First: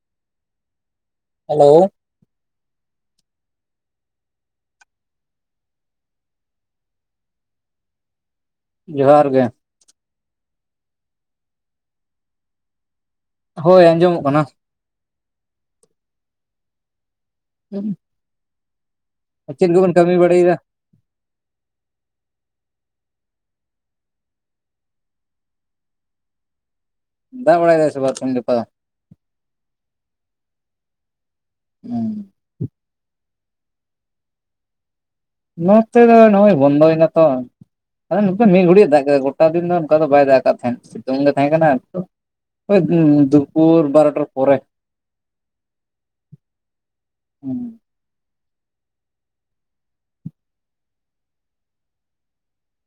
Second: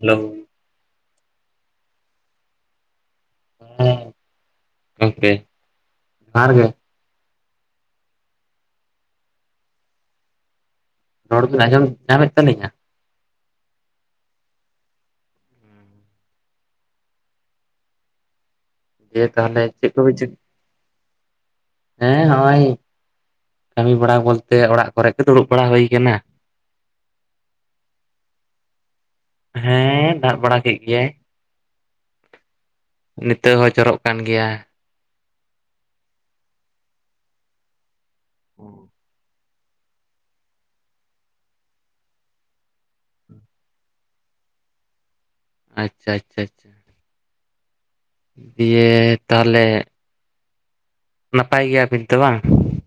Hello hello ᱜᱚᱢᱠᱮ ᱥᱟᱨᱜᱮ᱾ ᱡᱩᱦᱟᱨ ᱜᱮ᱾ ᱨᱚᱲ ᱵᱤᱱ ᱟᱸᱡᱚᱢ ᱧᱟᱢᱮᱫ ᱛᱟᱹᱞᱤᱧᱟ᱾ ᱦᱳᱭ ᱟᱸᱡᱚᱢᱚᱜ ᱠᱟᱱᱟ, ᱦᱮᱸ ᱫᱤᱭᱮ ᱛᱟᱦᱚᱞᱮ ᱪᱮᱫ ᱠᱟᱹᱢᱤ ᱠᱚᱵᱤᱱ ᱪᱤᱠᱟ᱾ ᱵᱟᱲᱟᱭᱮᱫᱟ ᱦᱮᱸ ᱦᱚᱜᱚᱭ ᱠᱟᱹᱢᱤ ᱵᱟᱲᱟ ᱵᱚᱞᱛᱮ ᱚᱲᱟᱜ ᱠᱚᱨᱮ ᱜᱮ ᱫᱩᱲᱩᱵ ᱵᱟᱲᱟ ᱦᱩᱭ ᱠᱟᱱᱟ᱾ ᱫᱟᱜ ᱵᱟᱲᱟᱭ ᱫᱟ ᱥᱮ ᱵᱟᱝ ᱛᱤᱦᱤᱧ ᱜᱟᱯᱟ ᱫᱚ᱾ ᱦᱮᱸ ᱫᱟᱜ ᱵᱟᱲᱟ ᱠᱮ ᱜᱮᱭᱟᱭ᱾ ᱦᱩᱸᱼ ᱱᱤᱛᱚᱜ ᱦᱚᱸ ᱡᱚᱨᱚᱜ ᱠᱟᱱ ᱜᱤᱭᱟ᱾ ᱱᱚᱛᱮ ᱫᱚ ᱱᱚᱜᱼᱚᱭ ᱵᱚᱱᱫᱚ ᱱᱟ ᱛᱚ ᱟᱫᱚ ᱱᱚᱛᱮ ᱢᱤᱫ ᱜᱷᱩᱲᱤᱡ ᱫᱟᱜ ᱠᱮᱛᱟ ᱜᱚᱴᱼᱼ ᱜᱚᱴᱟ ᱫᱤᱱ ᱫᱚ ᱱᱚᱱᱠᱟ ᱫᱚ ᱵᱟᱭ ᱫᱟᱜ ᱠᱟᱜ ᱛᱟᱦᱮᱸᱫ ᱥᱤᱛᱩᱝ ᱜᱮ ᱛᱟᱦᱮᱸ ᱠᱟᱱᱟ ᱱᱤᱛᱚᱜᱼᱼᱼ ᱦᱚᱭ ᱫᱩᱯᱚᱨ ᱵᱟᱨᱚᱴᱟᱨ ᱯᱚᱨᱮ᱾ ᱟᱪᱪᱷᱟ ᱟᱪᱪᱷᱟ ᱟᱪᱪᱷᱟ ᱦᱩᱸ ᱻ ᱤᱭᱟᱹ ᱛᱟᱦᱚᱞᱮᱼᱼᱼ ᱱᱟᱯᱟᱭ ᱜᱤᱭᱟ ᱵᱤᱱ ᱛᱟᱹ ᱵᱟᱝ᱾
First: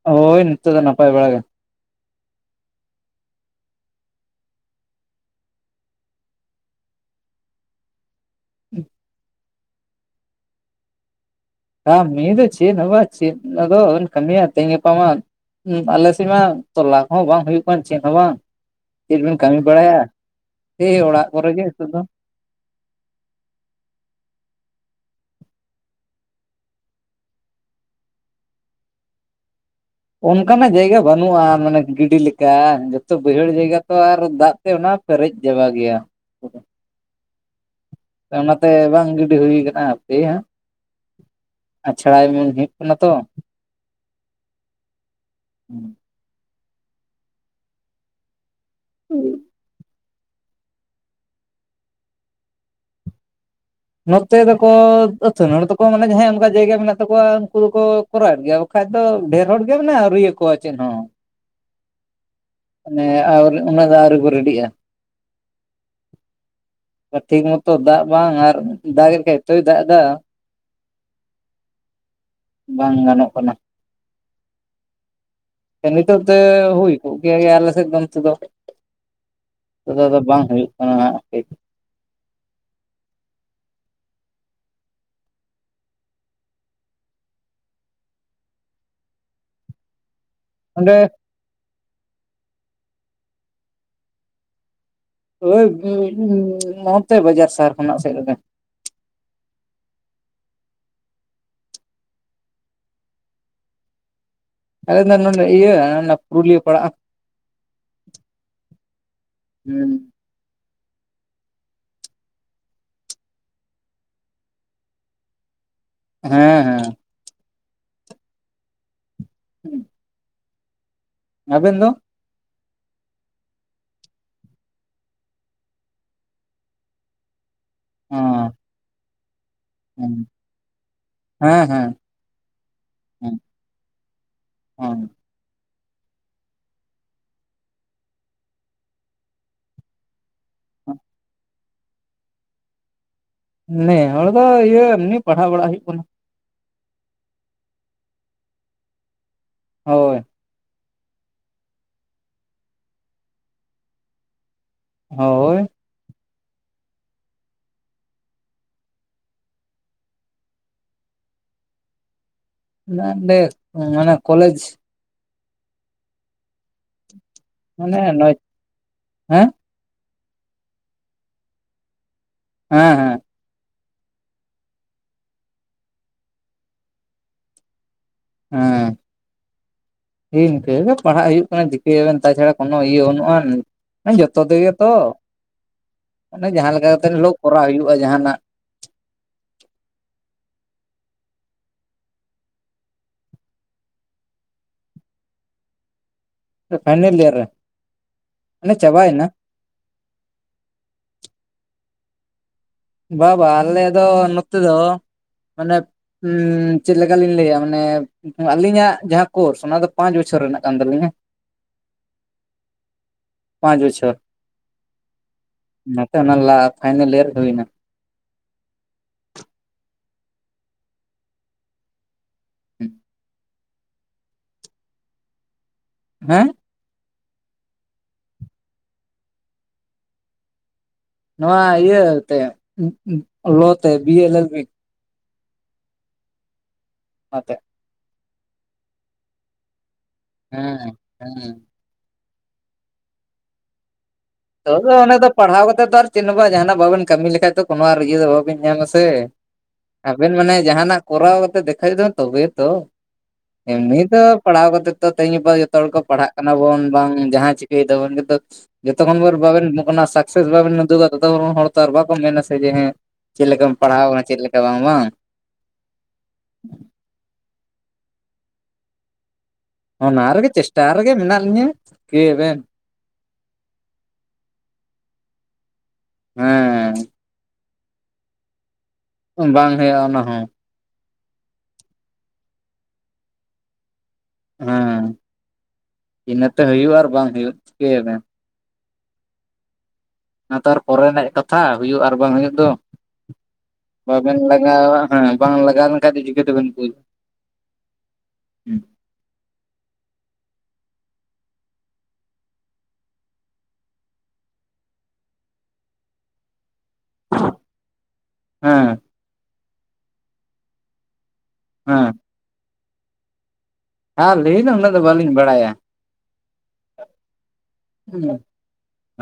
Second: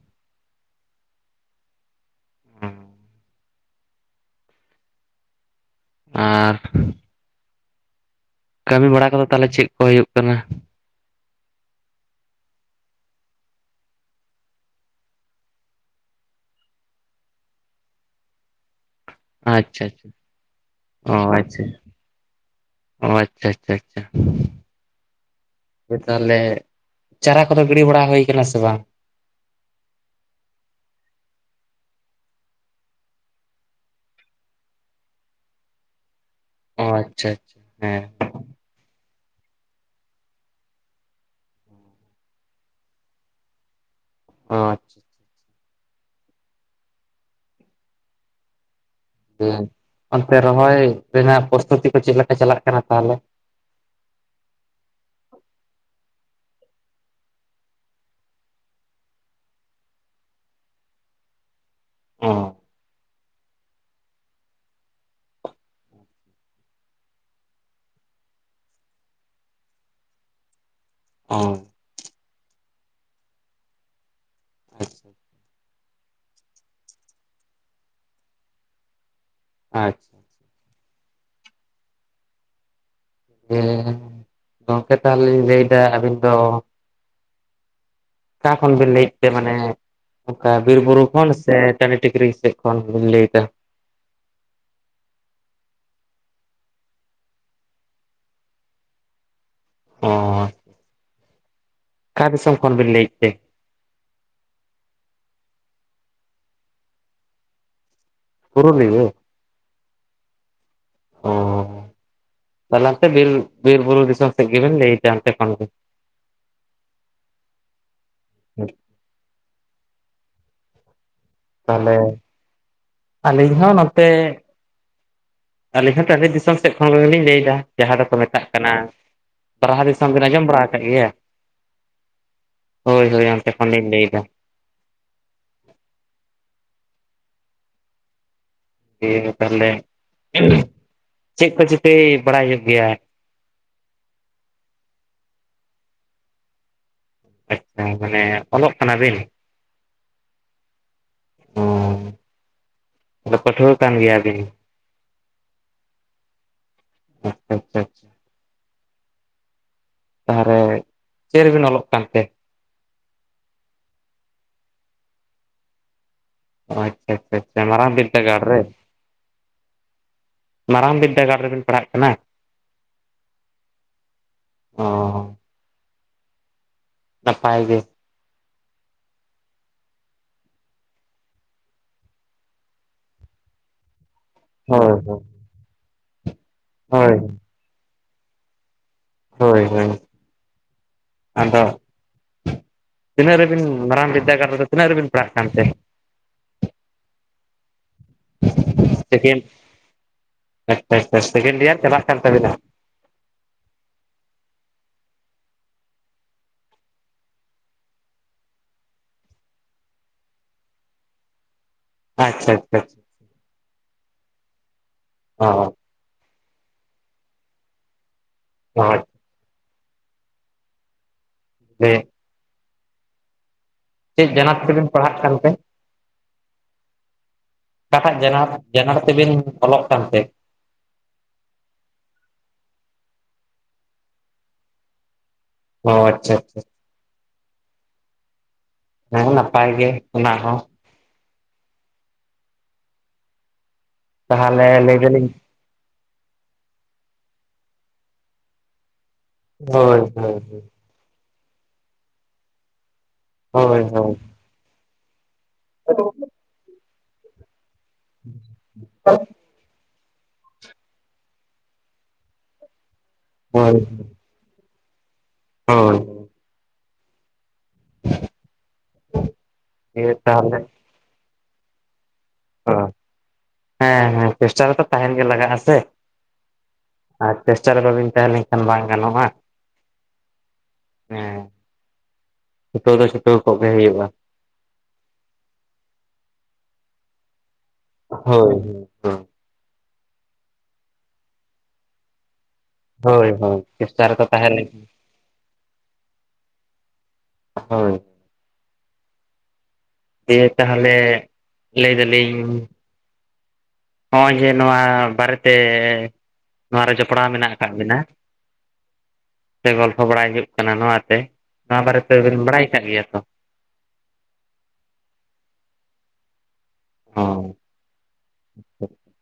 ᱦᱚᱭ ᱱᱤᱛᱚ ᱫᱚ ᱱᱟᱯᱟᱭ ᱵᱟᱲᱟ ᱜᱮ᱾ ᱟᱨ ᱠᱟᱹᱢᱤ ᱵᱟᱲᱟ ᱠᱚᱫᱚ ᱛᱟᱦᱚᱞᱮ ᱪᱮᱫ ᱠᱩ ᱦᱩᱭᱩᱜ ᱠᱟᱱᱟ᱾ ᱠᱟ ᱢᱤ ᱫᱚ ᱪᱮᱫ ᱦᱚ ᱵᱟᱝ ᱪᱮᱫ ᱟᱫᱚ ᱠᱟᱹᱢᱤᱭᱤᱭᱟ ᱛᱤᱦᱤᱧ ᱜᱟᱯᱟ ᱢᱟ᱾ ᱟᱞᱮᱥᱮᱫ ᱢᱟ ᱛᱚᱞᱟ ᱠᱚᱸ ᱦᱚᱸ ᱵᱟᱝ ᱦᱩᱭᱩᱜ ᱠᱟᱱ ᱪᱮᱫ ᱦᱚᱸ ᱵᱟᱝ᱾ ᱪᱮᱫ ᱵᱮᱱ ᱠᱟᱹᱢᱤ ᱟᱪᱪᱷᱟ ᱵᱟᱲᱟᱭᱟ ᱟᱪᱪᱷᱟ ᱥᱮᱭ ᱚ ᱚᱲᱟᱜ ᱠᱚᱨᱮ ᱜᱮ ᱟᱪᱪᱷᱟ ᱱᱤᱛᱚᱜ ᱫᱚ᱾ ᱚ ᱟᱪᱪᱷᱟ, ᱟᱪᱪᱷᱟ, ᱟᱪᱪᱷᱟ ᱦᱳᱭ ᱛᱟᱦᱚᱞᱮ ᱪᱟᱨᱟ ᱠᱚᱫᱚ ᱜᱤᱰᱤ ᱵᱟᱲᱟ ᱦᱩᱭ ᱠᱟᱱᱟ ᱥᱮ ᱵᱟᱝ? ᱚᱱᱠᱟᱱᱼᱟᱜ ᱡᱟᱭᱜᱟ ᱵᱟᱹᱱᱩᱜᱼᱟ ᱢᱟᱱᱮ ᱜᱤᱰᱤ ᱞᱮᱠᱟ ᱡᱚᱛᱚ ᱵᱟᱹᱭᱦᱟᱹᱲ ᱡᱟᱭᱜᱟ ᱛᱚ ᱟᱨ ᱫᱟᱜᱼᱼᱼ ᱫᱟᱜ ᱛᱮ ᱚᱱᱟ ᱯᱮᱨᱮᱡ ᱪᱟᱵᱟ ᱜᱮᱭᱟ᱾ ᱚ ᱪᱪᱷᱟ ᱟᱪᱪᱷᱟ ᱦᱮᱸ ᱚᱱᱟᱛᱮ ᱵᱟᱝ ᱜᱤᱰᱤ ᱦᱩᱭᱩ ᱟᱠᱟᱱᱟ ᱦᱟᱯᱮ ᱦᱟᱜ᱾ ᱟᱪᱷᱟᱲᱟᱭ ᱢᱮᱱ ᱦᱩᱭᱩᱜ ᱠᱟᱱᱟ ᱛᱚ᱾ ᱚ ᱤᱪᱪᱷᱟ [inaudible] ᱦᱩᱸ ᱼᱼ ᱚᱱᱛᱮ ᱨᱚᱦᱚᱭ ᱨᱮᱱᱟᱜ ᱯᱨᱚᱥᱛᱩᱛᱤ ᱠᱚ ᱪᱮᱫ ᱞᱮᱠᱟ ᱪᱟᱞᱟᱜ ᱠᱟᱱᱟ ᱛᱟᱦᱚᱞᱮ᱾ ᱱᱚᱛᱮ ᱫᱚᱠᱚ ᱟᱹᱛᱷᱟᱹᱱᱤ ᱦᱚᱲ ᱫᱚᱠᱚ ᱢᱟᱱᱮ ᱡᱟᱦᱟᱸᱭ ᱚᱱᱠᱟ ᱡᱟᱭᱜᱟ ᱢᱮᱱᱟᱜ ᱛᱟᱠᱩᱣᱟ ᱩᱱᱠᱩ ᱫᱩᱠᱚ᱾ ᱠᱚᱨᱟᱣᱮᱫ ᱜᱮᱭᱟ ᱵᱟᱠᱷᱟᱡ ᱫᱚ ᱰᱷᱮᱨ ᱦᱚᱲ ᱜᱮ ᱢᱟᱱᱮ ᱟᱶᱨᱤ ᱟᱠᱚᱣᱟ ᱪᱮᱫ ᱦᱚᱸᱼᱼ ᱚ ᱮᱸ ᱟᱨ ᱩᱱᱟᱹ ᱫᱚ ᱟᱣᱨᱤ ᱠᱚ ᱨᱮᱰᱤᱜᱼᱟ ᱾ ᱴᱷᱤᱠ ᱢᱚᱛᱚ ᱫᱟᱜ ᱵᱟᱝ ᱟᱨ ᱫᱟᱜ ᱮᱫ ᱠᱷᱟᱱᱮ ᱮᱛᱚᱭ ᱫᱟᱜ ᱫᱟ᱾ ᱚ ᱵᱟᱝ ᱜᱟᱱᱚᱜ ᱠᱟᱱᱟ᱾ ᱟᱪᱪᱷᱟ ᱾ ᱱᱤᱛᱚᱜ ᱛᱮ ᱦᱩᱭ ᱠᱚᱜ ᱠᱮ ᱜᱮᱭᱟ ᱟᱞᱮ ᱥᱮᱫ ᱫᱚ ᱱᱤᱛᱮ ᱫᱚ᱾ ᱱᱤᱛᱚᱜ ᱫᱚ ᱟᱪᱪᱷᱟ ᱟᱫᱚ ᱵᱟᱝ ᱦᱩᱭᱩᱜ ᱠᱟᱱᱟ᱾ ᱡᱮ ᱜᱚᱝᱠᱮ ᱛᱟᱦᱚᱞᱮ ᱞᱤᱧ ᱞᱟᱹᱭᱫᱟ ᱟᱹᱵᱤᱱ ᱫᱚ ᱚᱠᱟ ᱠᱷᱚᱱ ᱵᱤᱱ ᱞᱟᱹᱭᱮᱫ ᱛᱮ ᱢᱟᱱᱮ ᱚᱱᱠᱟ ᱵᱤᱨ ᱚᱸᱰᱮ ᱵᱩᱨᱩ ᱠᱷᱚᱱ ᱥᱮ ᱠᱟᱹᱢᱤ ᱴᱤᱠᱨᱤ ᱥᱮᱫ ᱠᱷᱚᱱ ᱵᱤᱱ ᱞᱟᱹᱭ ᱫᱟ᱾ ᱳᱭ ᱱᱚᱛᱮ ᱵᱟᱡᱟᱨ ᱥᱟᱦᱟᱨ ᱠᱷᱚᱱᱟᱜ ᱥᱮᱫ ᱨᱮᱜᱮ᱾ ᱚ ᱠᱷᱟ ᱫᱤᱥᱚᱢ ᱠᱷᱚᱱ ᱵᱤᱱ ᱞᱟᱹᱭᱮᱜ ᱛᱮ? ᱟᱞᱮ ᱱᱚᱰᱮ ᱤᱭᱟᱹ ᱯᱩᱨᱩᱞᱤᱭᱟᱹ ᱯᱟᱲᱟᱜᱼᱟ᱾ ᱯᱩᱨᱩᱞᱤᱭᱟᱹ? ᱚ [unintelligible] ᱛᱟᱦᱚᱞᱮ [unintelligible] ᱵᱤᱨ ᱵᱤᱨ ᱵᱩᱨᱩ ᱫᱤᱥᱚᱢ ᱥᱮᱜ ᱜᱮ ᱵᱮᱱ ᱞᱟᱹᱭᱫᱟ ᱚᱱᱛᱮ ᱠᱷᱚᱱ ᱜᱮ ᱾ ᱦᱮᱸ ᱦᱮᱸ᱾ [inaudible] ᱟᱵᱮᱱ ᱫᱚ ᱛᱟᱦᱚᱞᱮ ᱟᱹᱞᱤᱧ ᱦᱚ ᱱᱚᱛᱮ ᱟᱹᱞᱤᱧ ᱦᱚᱸ ᱴᱟᱹᱰᱤ ᱫᱤᱥᱚᱢ ᱥᱮᱫ ᱠᱷᱚᱱᱜᱮᱞᱤᱧ ᱞᱟᱹᱭᱫᱟ ᱡᱟᱦᱟᱸ ᱫᱚᱠᱚ ᱢᱮᱛᱟᱜ ᱦᱮᱸ ᱠᱟᱱᱟ ᱯᱟᱨᱦᱟ ᱫᱤᱥᱚᱢ ᱦᱮᱸ ᱵᱮᱱ ᱟᱸᱡᱚᱢ ᱵᱟᱲᱟ ᱠᱟᱜ ᱜᱮᱭᱟ᱾ ᱦᱮᱸ ᱦᱮᱸ ᱦᱳᱭ ᱦᱳᱭ ᱚᱱᱛᱮ ᱠᱷᱚᱱᱤᱧ ᱞᱟᱹᱭᱫᱟ᱾ ᱚ ᱛᱟᱦᱚᱞᱮ [unintelligible] ᱪᱮᱫ ᱠᱚ ᱪᱤᱠᱟᱹᱭ ᱵᱟᱲᱟᱭ ᱦᱩᱭᱩᱜ ᱜᱮᱭᱟ? ᱱᱮᱸ ᱦᱚᱲᱰᱮ ᱫᱚ ᱤᱭᱟᱹ ᱮᱢᱱᱤ ᱯᱟᱲᱦᱟᱣ ᱵᱟᱲᱟ ᱦᱩᱭᱩᱜ ᱠᱟᱱᱟ᱾ ᱟᱪᱪᱷᱟ ᱢᱟᱱᱮ ᱚᱞᱚᱜ ᱠᱟᱱᱟᱵᱤᱱ? ᱦᱳᱭ᱾ ᱚ ᱟ ᱯᱟᱴᱷᱩᱭᱟᱹ ᱠᱟᱱ ᱜᱮᱭᱟ ᱵᱤᱱ? ᱦᱳᱭ ᱟᱪᱪᱷᱟ ᱟᱪᱪᱷᱟ ᱟᱪᱪᱷᱟ ᱛᱟᱦᱚᱨᱮ ᱪᱮᱫ ᱨᱮᱵᱤᱱ ᱚᱞᱚᱜ ᱠᱟᱱᱛᱮ? ᱚᱱᱟᱰᱮ ᱢᱟᱱᱮ ᱠᱚᱞᱮᱡᱽ ᱚ ᱟᱪᱪᱷᱟ ᱟᱪᱪᱷᱟ ᱟᱪᱪᱷᱟ ᱢᱟᱨᱟᱝ ᱢᱟᱱᱮ ᱵᱤᱨᱫᱟᱹ ᱱᱚᱭ ᱜᱟᱲ ᱨᱮ? ᱦᱮᱸ ᱢᱟᱨᱟᱝ ᱵᱤᱫᱽᱫᱟᱹᱜᱟᱲ ᱨᱮᱵᱤᱱ ᱯᱟᱲᱦᱟᱜ ᱠᱟᱱᱟ? ᱦᱮ ᱦᱮ ᱚ ᱱᱟᱯᱟᱭ ᱜᱮ᱾ ᱦᱮᱸ ᱦᱮᱸ ᱤᱱᱠᱟᱹ ᱜᱮ ᱯᱟᱲᱦᱟᱜ ᱦᱩᱭᱩᱜ ᱠᱟᱱᱟ ᱪᱤᱠᱟᱹᱭᱟᱵᱮᱱ ᱛᱟᱪᱷᱟᱲᱟ ᱠᱳᱱᱳ ᱤᱭᱟᱹ ᱵᱟᱹᱱᱩᱜ ᱟᱱ᱾ ᱡᱚᱛᱚ ᱛᱮᱜᱮ ᱛᱚ ᱦᱳᱭ ᱢᱟᱱᱮ ᱡᱟᱦᱟᱸ ᱞᱮᱠᱟ ᱠᱟᱛᱮᱜ ᱦᱳᱭ ᱦᱤᱞᱚᱜ ᱠᱚᱨᱟᱣ ᱦᱩᱭᱩᱜᱼᱟ ᱡᱟᱦᱟᱱᱟᱜ ᱾ ᱦᱳᱭ ᱦᱳᱭ ᱟᱫᱚ ᱛᱤᱱᱟᱹᱜ ᱨᱮᱵᱤᱱ ᱢᱟᱨᱟᱝ ᱵᱤᱫᱽᱫᱟᱹᱜᱟᱲ ᱨᱮᱫᱚ ᱛᱤᱱᱟᱹᱜ ᱨᱮᱵᱤᱱ ᱯᱟᱲᱦᱟᱜ ᱠᱟᱱᱛᱮ? ᱯᱷᱟᱭᱱᱮᱞ ᱤᱭᱟᱨ ᱨᱮ ᱾ ᱥᱮᱠᱮᱱ, ᱥᱮᱠᱮᱱ ᱰᱮᱭᱟᱨ ᱪᱞᱟᱟᱜ ᱛᱟᱵᱤᱱᱟ? ᱵᱟ, ᱵᱟ, ᱟᱞᱮ ᱫᱚ ᱱᱚᱛᱮ ᱫᱚ ᱢᱟᱱᱮ ᱩᱸ ᱪᱮᱫ ᱞᱮᱠᱟᱞᱤᱧ ᱞᱟᱹᱭᱟ ᱢᱟᱱᱮ ᱟᱹᱞᱤᱧᱟᱜ ᱡᱟᱦᱟᱸ ᱠᱳᱨᱥ ᱚᱱᱟ ᱫᱚ ᱯᱟᱸᱪ ᱵᱚᱪᱷᱚᱨ ᱨᱮᱱᱟᱜ ᱠᱟᱱ ᱛᱟᱞᱤᱧᱟ᱾ ᱟᱪᱪᱷᱟ, ᱟᱪᱪᱷᱟ᱾ ᱯᱟᱸᱪ ᱵᱚᱪᱷᱚᱨ᱾ ᱚᱻ ᱚᱱᱟᱛᱮ ᱚᱱᱟ ᱞᱟ ᱯᱷᱟᱭᱱᱮᱞ ᱤᱭᱟᱨ ᱦᱩᱭᱱᱟ᱾ [unintelligible] [unintelligible] [unintelligible] ᱪᱮᱫ ᱡᱟᱱᱟᱛ ᱛᱮᱵᱤᱱ ᱯᱟᱲᱦᱟᱜ ᱠᱟᱱᱛᱮ? [unintelligible] ᱚᱠᱟᱴᱟᱜ ᱡᱮᱱᱟᱨ- ᱡᱮᱱᱟᱨ ᱛᱮᱵᱤᱱ ᱚᱞᱚᱜ ᱠᱟᱱᱛᱮ? ᱱᱚᱣᱟ ᱤᱭᱟᱹ ᱛᱮ ᱞᱚ ᱛᱮ ᱵᱤᱭᱮ ᱞᱮᱞ ᱵᱤ᱾ ᱚ, ᱟᱪᱪᱷᱟ, ᱟᱪᱪᱷᱟ᱾ [unintelligible] ᱦᱮ ᱱᱟᱯᱟᱭ ᱜᱮ᱾ ᱚᱱᱟ ᱦᱚᱸ ᱦᱮᱸ, ᱦᱮᱸ᱾ ᱛᱟᱦᱚᱞᱮ ᱛᱚᱵᱮ ᱞᱟᱹᱭ ᱚᱱᱮ ᱫᱚ ᱫᱟᱞᱤᱧ ᱯᱟᱲᱦᱟᱣ ᱠᱟᱛᱮ ᱟᱨ ᱪᱮᱫ ᱦᱚ ᱵᱟ ᱡᱟᱦᱟᱱᱟᱜ ᱵᱟᱵᱮᱱ ᱠᱟᱹᱢᱤ ᱞᱮᱠᱷᱟᱡ ᱠᱳᱱᱳ ᱟᱨ ᱤᱭᱟᱹ ᱫᱚ ᱵᱟᱵᱤᱱ ᱧᱟᱢ ᱟᱥᱮ᱾ ᱦᱳᱭ ᱟᱵᱮᱱ ᱦᱳᱭ ᱢᱟᱱᱮ ᱡᱟᱦᱟᱱᱟᱜ ᱠᱚᱨᱟᱣ ᱠᱟᱛᱮ ᱫᱮᱠᱷᱟᱭ [unintelligible] ᱫᱚ ᱛᱚᱵᱮ ᱛᱚ, ᱦᱳᱭ ᱮᱢᱱᱤ ᱫᱚ ᱯᱟᱲᱦᱟᱣ ᱠᱟᱛᱮ ᱛᱮᱦᱤᱧ ᱜᱟᱯᱟ ᱫᱚ ᱡᱚᱛᱚ ᱦᱚᱲ ᱠᱚ ᱯᱟᱲᱦᱟᱜ ᱠᱟᱱᱟ ᱵᱚᱱ ᱵᱟᱝ ᱡᱟᱦᱟᱸ ᱪᱤᱠᱟᱹᱭ ᱫᱟᱵᱚᱱ ᱠᱤᱱᱛᱩ ᱦᱳᱭ ᱛᱚᱠᱷᱚᱱ ᱵᱷᱳᱨ ᱵᱟᱵᱮᱱ ᱥᱟᱠᱥᱮᱥ ᱵᱟᱵᱮᱱ ᱩᱫᱩᱜᱟ ᱛᱚ ᱦᱚᱲ ᱛᱚ ᱟᱨ ᱵᱟᱠᱚ ᱢᱮᱱᱟ ᱥᱮ ᱦᱮᱸ ᱪᱮᱫ ᱞᱮᱠᱟᱢ ᱦᱳᱭ ᱯᱟᱲᱦᱟᱣ ᱟᱠᱟᱱᱟ ᱪᱮᱫ ᱞᱮᱠᱟ ᱵᱟᱝ ᱵᱟᱝ? ᱦᱳᱭ᱾ [unintelligible] ᱚᱱᱟ ᱨᱮᱜᱮ ᱛᱟᱦᱚᱞᱮ ᱪᱮᱥᱴᱟ ᱨᱮᱜᱮ ᱢᱮᱱᱟᱜ ᱞᱤᱧᱟᱹ᱾ ᱠᱮ ᱵᱮᱱ ᱚ ᱦᱮᱸ ᱦᱮᱸ, ᱪᱮᱥᱴᱟ ᱨᱮᱛᱚ ᱛᱟᱦᱮᱱ ᱜᱮ ᱞᱟᱜᱟᱜ ᱟ ᱥᱮ᱾ ᱦᱮᱸ ᱟᱨ ᱪᱮᱥᱴᱟ ᱨᱮ ᱵᱟᱹᱵᱤᱱ ᱛᱟᱦᱮᱸ ᱞᱮᱱᱠᱷᱟᱱ ᱵᱟᱝ ᱜᱟᱱᱚᱜᱼᱟ᱾ ᱵᱟᱝ ᱦᱩᱭᱩᱜᱼᱟ ᱚᱱᱟ ᱦᱚᱸ ᱦᱮᱸ ᱪᱷᱩᱴᱟᱹᱣ ᱫᱚ ᱪᱷᱩᱴᱟᱹᱣ ᱠᱚᱜ-ᱜᱮ ᱦᱩᱭᱩᱜᱼᱟ᱾ ᱦᱮᱸ ᱤᱱᱟᱹᱛᱮ ᱦᱩᱭᱩᱜ ᱟᱨ ᱵᱟᱝ ᱦᱩᱭᱩᱜ ᱪᱤᱠᱟᱹᱭᱟ ᱵᱮᱱ᱾ ᱦᱳᱭ᱾ ᱦᱳᱭ ᱚᱱᱟ ᱛᱟᱨ ᱯᱚᱨᱮᱱᱟᱜ ᱠᱟᱛᱷᱟ ᱦᱩᱭᱩᱜ ᱟᱨ ᱵᱟᱝ ᱦᱩᱭᱩᱜ ᱫᱚ᱾ ᱦᱳᱭ ᱦᱳᱭ ᱪᱮᱥᱴᱟ ᱨᱮᱛᱚ ᱵᱟᱵᱮᱱ ᱛᱟᱦᱮᱸ ᱞᱮᱱᱠᱷᱟᱱ ᱞᱟᱜᱟᱣᱟ, ᱦᱮᱸ ᱵᱟᱝ ᱞᱟᱜᱟᱣ ᱞᱮᱱᱠᱷᱟᱱ ᱫᱚ ᱪᱤᱠᱟᱹ ᱫᱚᱵᱮᱱ ᱵᱩᱡ ᱦᱳᱭ᱾ [unintelligible] ᱫᱤᱭᱮ ᱛᱟᱦᱚᱞᱮ ᱞᱟᱹᱭ ᱫᱟᱞᱤᱧ ᱦᱚᱸᱜᱼᱚᱭ ᱡᱮ ᱱᱚᱣᱟ ᱵᱟᱨᱮ ᱛᱮ ᱱᱚᱣᱟᱨᱮ ᱢᱮᱱᱟᱜ ᱟᱠᱟᱫ ᱵᱤᱱᱟ, ᱥᱮ ᱜᱚᱞᱯᱷᱚ ᱵᱟᱲᱟᱭ ᱠᱟᱱᱟ ᱱᱚᱣᱟ ᱛᱮ᱾ ᱱᱚᱣᱟ ᱵᱟᱨᱮ ᱦᱮᱸ ᱛᱮᱵᱮᱱ ᱵᱟᱲᱟᱭ ᱟᱠᱟᱫ ᱜᱮᱭᱟ ᱛᱚ? ᱟᱞᱤᱧ ᱫᱚ ᱩᱱᱟᱹᱜ ᱫᱚ ᱵᱟᱹᱞᱤᱧ ᱵᱟᱲᱟᱭᱟ᱾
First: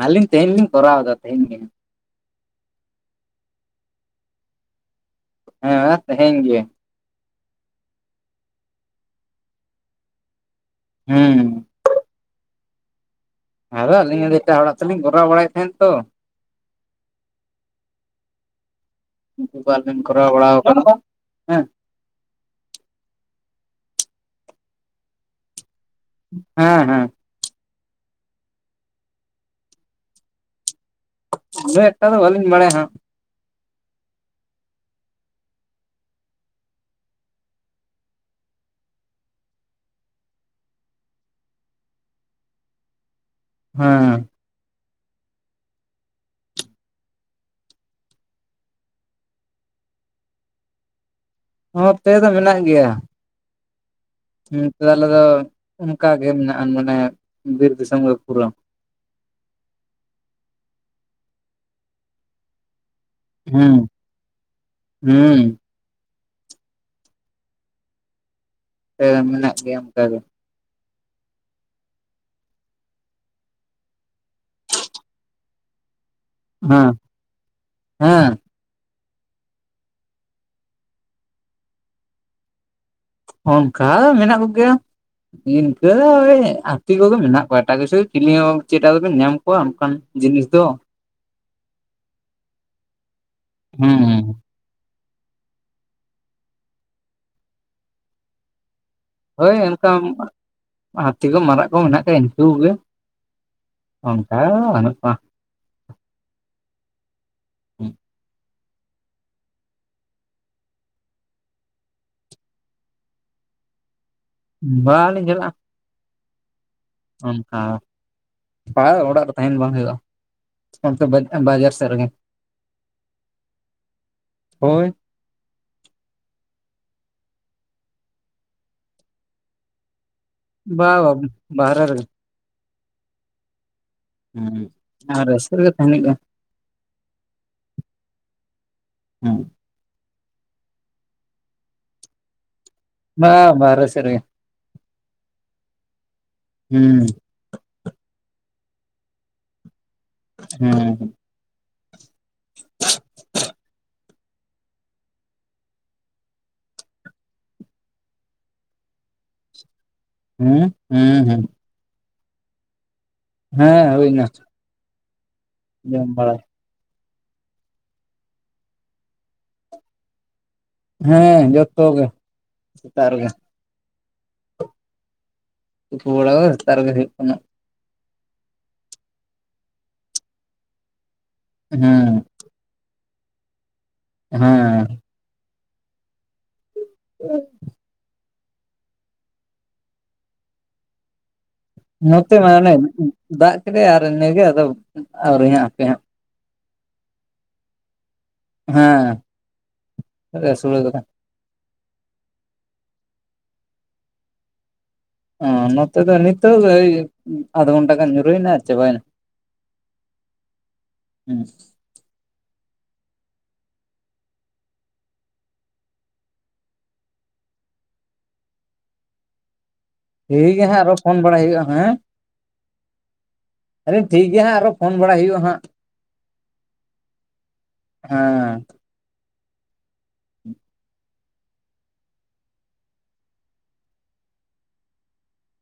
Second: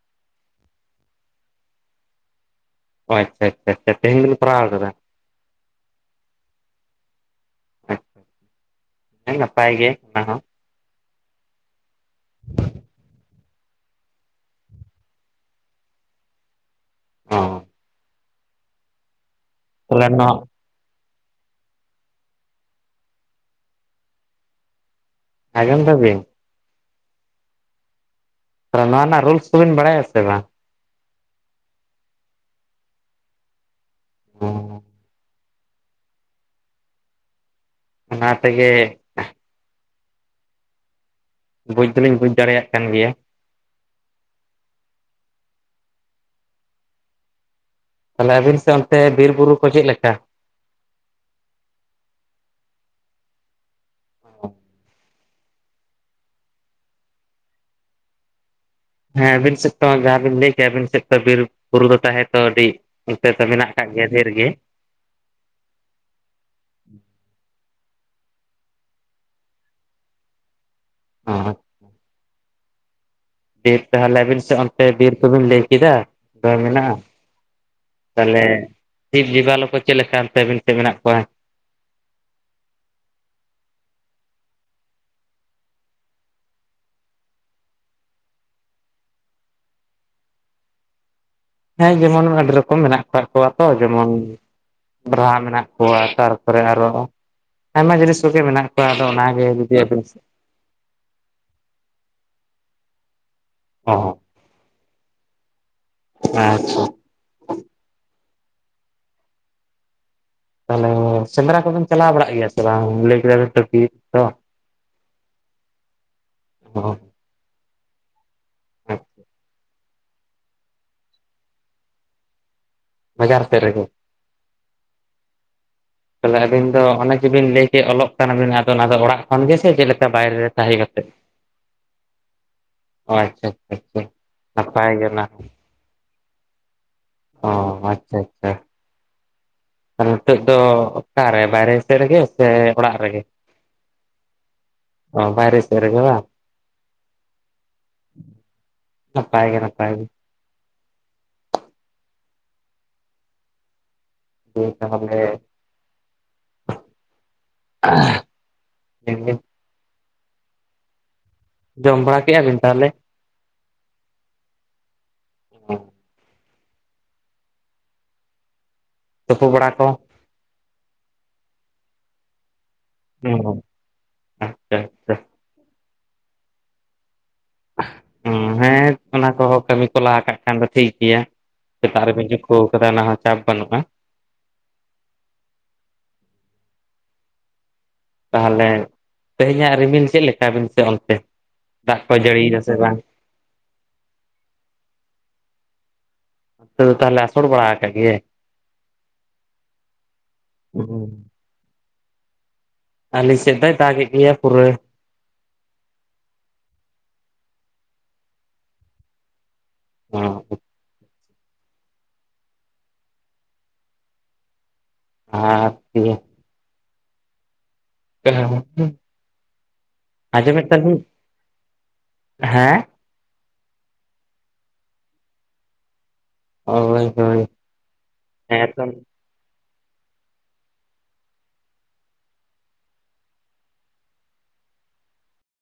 ᱟᱹᱞᱤᱧ ᱛᱮᱦᱮᱧ ᱞᱤᱧ ᱠᱚᱨᱟᱣᱫᱟ ᱛᱮᱦᱤᱧ ᱜᱮ᱾ ᱦᱳᱭ ᱟᱪᱪᱷᱟ ᱟᱪᱷᱟ ᱟᱪᱷᱟ ᱛᱮᱦᱮᱧ ᱫᱚᱤᱱ ᱠᱟᱲᱟᱣ ᱠᱟᱫᱟ? ᱦᱮᱸ ᱛᱮᱦᱮᱧ ᱜᱮ᱾ ᱟᱪ ᱦᱮᱸ ᱱᱟᱯᱟᱭ ᱜᱮ ᱚᱱᱟ ᱦᱚᱸ᱾ ᱦᱩᱸ ᱟᱫᱚ ᱟᱹᱞᱤᱧ ᱮᱴᱟᱜ ᱦᱚᱲᱟᱜ ᱛᱮᱞᱤᱧ ᱠᱚᱨᱟᱣ ᱵᱟᱲᱟᱭᱮᱫ ᱛᱟᱦᱮᱸᱱ ᱛᱚ ᱦᱚ ᱩᱱᱠᱩ ᱵᱟᱨ ᱫᱤᱱ ᱛᱟᱦᱚᱞᱮ ᱱᱚᱣᱟ ᱠᱚᱨᱟᱣᱵᱟᱲᱟ ᱠᱟᱱᱟ᱾ ᱟᱡᱚᱢ ᱫᱟᱵᱤᱱ? ᱦᱮᱸ ᱦᱮᱸ᱾ ᱨᱟᱱᱟ ᱨᱮᱱᱟᱜ ᱨᱩᱞᱥ ᱠᱚᱵᱤᱱ ᱵᱟᱲᱟᱭᱟ ᱥᱮ ᱵᱟᱝ? ᱩᱱᱟᱹᱜ ᱮᱠᱴᱟ ᱫᱚ ᱵᱟᱹᱞᱤᱧ ᱵᱟᱲᱟᱭᱟ ᱦᱟᱸᱜ ᱾ ᱦᱚ ᱚᱱᱟ ᱛᱮᱜᱮ ᱵᱩᱡᱽ ᱫᱚᱞᱤᱧ ᱵᱩᱡᱽ ᱫᱟᱲᱮᱭᱟᱜ ᱠᱟᱱ ᱜᱮᱭᱟ᱾ ᱦᱚᱸᱻ ᱛᱟᱦᱚᱞᱮ ᱟᱵᱤᱱ ᱥᱮᱫ ᱚᱱᱛᱮ ᱵᱤᱨ ᱵᱩᱨᱩ ᱠᱚ ᱪᱮᱫ ᱞᱮᱠᱟ? ᱦᱚᱸ ᱱᱚᱛᱮ ᱫᱚ ᱢᱮᱱᱟᱜ ᱜᱮᱭᱟ᱾ ᱦᱩᱸ ᱱᱚᱛᱮ ᱫᱚ ᱟᱞᱮ ᱫᱚ ᱚᱱᱠᱟ ᱜᱮ ᱢᱮᱱᱟᱜᱼᱟ, ᱢᱟᱱᱮ ᱵᱤᱨ ᱫᱤᱥᱚᱢ ᱜᱮ ᱯᱩᱨᱟ᱾ ᱦᱮᱸ ᱟᱵᱤᱱ ᱥᱮᱫ ᱛᱚ ᱡᱟᱦᱟᱸ ᱵᱤᱱ ᱞᱟᱹᱭ ᱠᱮᱜᱼᱟ ᱟᱵᱤᱱ ᱥᱮᱫ ᱛᱚ ᱵᱤᱨ ᱵᱩᱨᱩ ᱫᱚ ᱛᱟᱦᱮᱸ ᱛᱚ ᱟᱹᱰᱤ ᱚᱱᱛᱮ ᱫᱚ ᱢᱮᱱᱟᱜ ᱠᱟᱜ ᱜᱮᱭᱟ ᱰᱷᱮᱨ ᱜᱮ᱾ ᱦᱩᱸ᱾ ᱟᱯᱮᱫᱚ ᱢᱮᱱᱟᱜ ᱯᱮᱭᱟ ᱚᱱᱠᱟ ᱜᱮ? ᱦᱚᱭ ᱵᱤᱨ ᱛᱟᱦᱚᱞᱮ ᱟᱵᱤᱱ ᱥᱮᱫ ᱚᱱᱛᱮ ᱵᱤᱨ ᱠᱚᱵᱤᱱ ᱞᱟᱹᱭ ᱠᱮᱫᱟ᱾ ᱫᱚ ᱦᱮᱸ ᱢᱮᱱᱟᱜᱼᱟ ᱦᱮᱸ ᱛᱟᱦᱚᱞᱮ ᱡᱤᱵ ᱡᱤᱵᱟᱞᱳ ᱠᱚ ᱪᱮᱫ ᱞᱮᱠᱟ ᱚᱱᱛᱮ ᱟᱹᱵᱤᱱ ᱥᱮᱫ ᱢᱮᱱᱟᱜ ᱠᱚᱣᱟ? ᱦᱚᱸ ᱚᱱᱠᱟ ᱫᱚ ᱢᱮᱱᱟᱜ ᱠᱚᱜᱮᱭᱟ᱾ ᱤᱱᱠᱟᱹ ᱫᱚ ᱳᱭ ᱟᱛᱤ ᱠᱚᱜᱮ ᱢᱮᱱᱟᱜ ᱠᱚᱣᱟ ᱮᱴᱟᱜ ᱠᱤᱪᱷᱩ ᱪᱤᱞᱤ ᱦᱚᱸ ᱪᱮᱫᱟᱜ ᱠᱚᱵᱮᱱ ᱧᱟᱢ ᱠᱚᱣᱟ ᱟ ᱚᱱᱠᱟᱱ ᱡᱤᱱᱤᱥ ᱫᱚ᱾ ᱦᱮᱸ ᱡᱮᱢᱚᱱ ᱟᱹᱰᱤ ᱨᱚᱠᱚᱢ ᱢᱮᱱᱟᱜ ᱠᱟᱜ ᱠᱚᱣᱟ ᱛᱚ ᱡᱮᱢᱚᱱ ᱦᱮᱸ ᱵᱨᱟᱦᱟ ᱢᱮᱱᱟᱜ ᱠᱚᱣᱟ ᱛᱟᱨᱯᱚᱨᱮ ᱟᱨᱚ ᱟᱭᱢᱟ ᱡᱤᱱᱤᱥ ᱠᱚᱜᱮ ᱢᱮᱱᱟᱜ ᱵᱟᱝ ᱟᱫᱚ ᱚᱱᱟ ᱦᱳᱭ ᱚᱱᱠᱟ ᱦᱟᱹᱛᱤ ᱠᱚ ᱢᱟᱨᱟᱜ ᱠᱚ ᱢᱮᱱᱟᱜ ᱠᱚᱭᱟ ᱤᱱᱠᱩ ᱜᱮ᱾ ᱦᱚᱸ ᱦᱮᱸ ᱵᱟᱱᱩᱜ ᱠᱚᱣᱟ᱾ ᱟᱪᱪᱷᱟ᱾ [inaudible] ᱛᱟᱦᱞᱮ ᱥᱮᱸᱫᱽᱨᱟ ᱠᱚᱫᱚᱢ ᱪᱟᱞᱟᱣ ᱵᱟᱲᱟᱜ ᱜᱮᱭᱟ ᱥᱮ ᱵᱟᱝ? ᱞᱟᱹᱭ ᱠᱮᱫᱟ ᱵᱮᱱ ᱛᱚ ᱵᱤᱨ ᱫᱚ ᱵᱟᱝᱞᱤᱧ ᱪᱟᱞᱟᱜᱼᱟ᱾ ᱚ ᱚᱱᱠᱟ ᱯᱟᱨ ᱚᱲᱟᱜ ᱨᱮ ᱛᱟᱦᱮᱱ ᱵᱟᱝ ᱦᱩᱭᱩᱜᱼᱟ᱾ ᱚᱱᱛᱮ ᱵᱟᱡ ᱵᱟᱡᱟᱨ ᱥᱮᱫ ᱨᱮᱜᱮ᱾ ᱵᱟᱡᱟᱨ ᱥᱮᱫ ᱨᱮ ᱜᱮ, ᱦᱳᱭ᱾ ᱛᱟᱦᱚᱞᱮ ᱟᱹᱵᱤᱱ ᱫᱚ ᱚᱱᱮ ᱡᱮ ᱵᱤᱱ ᱞᱟᱹᱭ ᱠᱮᱫ ᱚᱞᱚᱜ ᱠᱟᱱᱟᱵᱤᱱ, ᱟᱫᱚ ᱚᱱᱟ ᱫᱚ ᱚᱲᱟᱜ ᱠᱷᱚᱱ ᱜᱮ ᱥᱮ ᱪᱮᱫ ᱞᱮᱠᱟ ᱵᱟᱭᱨᱮ ᱛᱟᱦᱮᱸ ᱵᱟ ᱠᱟᱛᱮᱫ? ᱵᱟ ᱵᱟᱦᱨᱮ ᱨᱮᱜᱮ᱾ ᱚ ᱟᱪᱪᱷᱟ ᱟᱪᱪᱷᱟ᱾ ᱱᱟᱯᱟᱭ ᱜᱮ ᱦᱮᱸ ᱟᱨ ᱚᱱᱟ ᱨᱟᱹᱥᱠᱟᱹ ᱨᱮᱜᱮ ᱛᱟᱦᱮᱱ ᱦᱩᱭᱩᱜ-ᱟ᱾ ᱚ ᱟᱪᱪᱷᱟ ᱟᱪᱪᱷᱟ᱾ ᱟᱨ ᱱᱤᱛᱚᱜ ᱫᱚ ᱚᱠᱟᱨᱮ ᱵᱟᱭᱨᱮ ᱥᱮᱜ ᱨᱮᱜᱮ? ᱥᱮ ᱚᱲᱟᱜ ᱨᱮᱜᱮ, ᱵᱟ ᱵᱟᱦᱨᱮ ᱥᱮᱫ ᱨᱮᱜᱮ ᱚ ᱵᱟᱭᱨᱮ ᱥᱮᱫ ᱨᱮᱜᱮ ᱵᱟᱝ? ᱦᱩᱸ᱾ ᱱᱟᱯᱟᱭ ᱜᱮ ᱱᱟᱯᱟᱭ ᱜᱮ᱾ ᱦᱩᱸ ᱾ [unintelligible] ᱫᱤᱱ ᱠᱟᱞᱚᱢ ᱜᱮ [unintelligible] [unintelligible] ᱦᱩᱸ, ᱦᱩᱸ ᱦᱩᱸ᱾ ᱡᱚᱢ ᱵᱟᱲᱟ ᱠᱮᱜ-ᱟ ᱵᱤᱱ ᱛᱟᱦᱚᱞᱮ? ᱦᱮᱸ, ᱦᱩᱭᱱᱟ᱾ ᱡᱚᱢ ᱵᱟᱲᱟ᱾ ᱛᱳᱯᱳ ᱵᱟᱲᱟ ᱠᱚ᱾ ᱦᱮᱸ, ᱡᱚᱛᱛᱚ ᱜᱮ ᱥᱮᱛᱟᱜ ᱨᱮ ᱜᱮ᱾ ᱟᱪᱪᱷᱟ ᱟᱪᱪᱷᱟ ᱛᱩᱯᱩ ᱵᱟᱲᱟ ᱠᱚᱫᱚ ᱥᱮᱛᱟᱜ ᱨᱮᱜᱮ ᱦᱩᱭᱩᱜ ᱠᱟᱱᱟ᱾ ᱦᱩᱸ, ᱦᱮᱸ ᱚᱱᱟ ᱠᱚᱦᱚᱸ ᱠᱟᱹᱢᱤ ᱠᱚ ᱞᱟᱦᱟ ᱠᱟᱜ ᱠᱷᱟᱱ ᱫᱚ ᱴᱷᱤᱠ ᱜᱮᱭᱟ, ᱥᱮᱛᱟᱜ ᱦᱮᱸ ᱨᱮᱵ [unintelligible] ᱠᱟᱹᱣ ᱠᱟᱫᱟ ᱚᱱᱟ ᱦᱚᱸ ᱪᱟᱯ ᱵᱟᱱᱩᱜ-ᱟ᱾ ᱦᱮᱸ᱾ [unintelligible] ᱛᱟᱦᱚᱞᱮ ᱛᱮᱦᱮᱧᱟᱜ ᱨᱤᱢᱤᱞ ᱪᱮᱱ ᱞᱮᱠᱟ ᱟᱵᱤᱱ ᱥᱮᱱ ᱚᱱᱛᱮ? ᱫᱟᱜ ᱠᱚᱭ ᱱᱚᱛᱮ ᱢᱟ ᱡᱟᱹᱲᱤᱭᱮᱫᱟ ᱚᱱᱮ ᱥᱮ ᱵᱟᱝ ᱫᱟᱜ ᱠᱮᱫᱮ ᱟᱨ ᱤᱱᱟᱹᱜᱮ ᱟᱫᱚ ᱟᱹᱣᱨᱤ ᱦᱟᱸ ᱟᱯᱮ ᱦᱟᱸᱜ᱾ ᱟ ᱛᱟᱦᱚᱞᱮ ᱟᱥᱳᱲ ᱵᱟᱲᱟ ᱠᱟᱜ ᱜᱮᱭᱟᱭ? ᱦᱮᱸ, ᱟᱥᱳᱲ ᱠᱟᱫᱟᱭ᱾ ᱟᱞᱤᱧ ᱥᱮᱫ ᱫᱚᱭ ᱫᱟᱜ ᱮᱫ ᱜᱮᱭᱟ ᱯᱩᱨᱟᱹ᱾ ᱚ ᱱᱚᱛᱮ ᱫᱚ ᱱᱤᱛᱚᱜ ᱫᱚ ᱳᱭ ᱟᱫᱷ ᱜᱷᱚᱱᱴᱟ ᱜᱟᱱ ᱧᱩᱨᱦᱩᱭᱮᱱᱟ ᱟᱨ ᱪᱟᱵᱟᱭᱮᱱᱟ᱾ ᱚ᱾ ᱦᱮᱸ᱾ ᱟᱨ ᱤᱭᱟᱹ [unintelligible] ᱴᱷᱤᱠ ᱟᱸᱡᱚᱢᱮᱫ ᱜᱮᱭᱟ ᱦᱟᱸᱜ ᱟᱨᱚ ᱛᱟᱞᱤᱧ ᱯᱷᱳᱱ ᱵᱟᱲᱟᱭ ᱦᱩᱭᱩᱜᱼᱟ, ᱦᱮᱸ? ᱦᱮᱸ [unintelligible] ᱴᱷᱤᱠ ᱜᱮᱭᱟ ᱟᱨᱚ ᱯᱷᱳᱱ ᱵᱟᱲᱟᱭ ᱦᱩᱭᱩᱜᱼᱟ ᱦᱟᱸᱜ᱾ ᱦᱳᱭ ᱦᱳᱭ, ᱦᱮᱸ ᱛᱚ᱾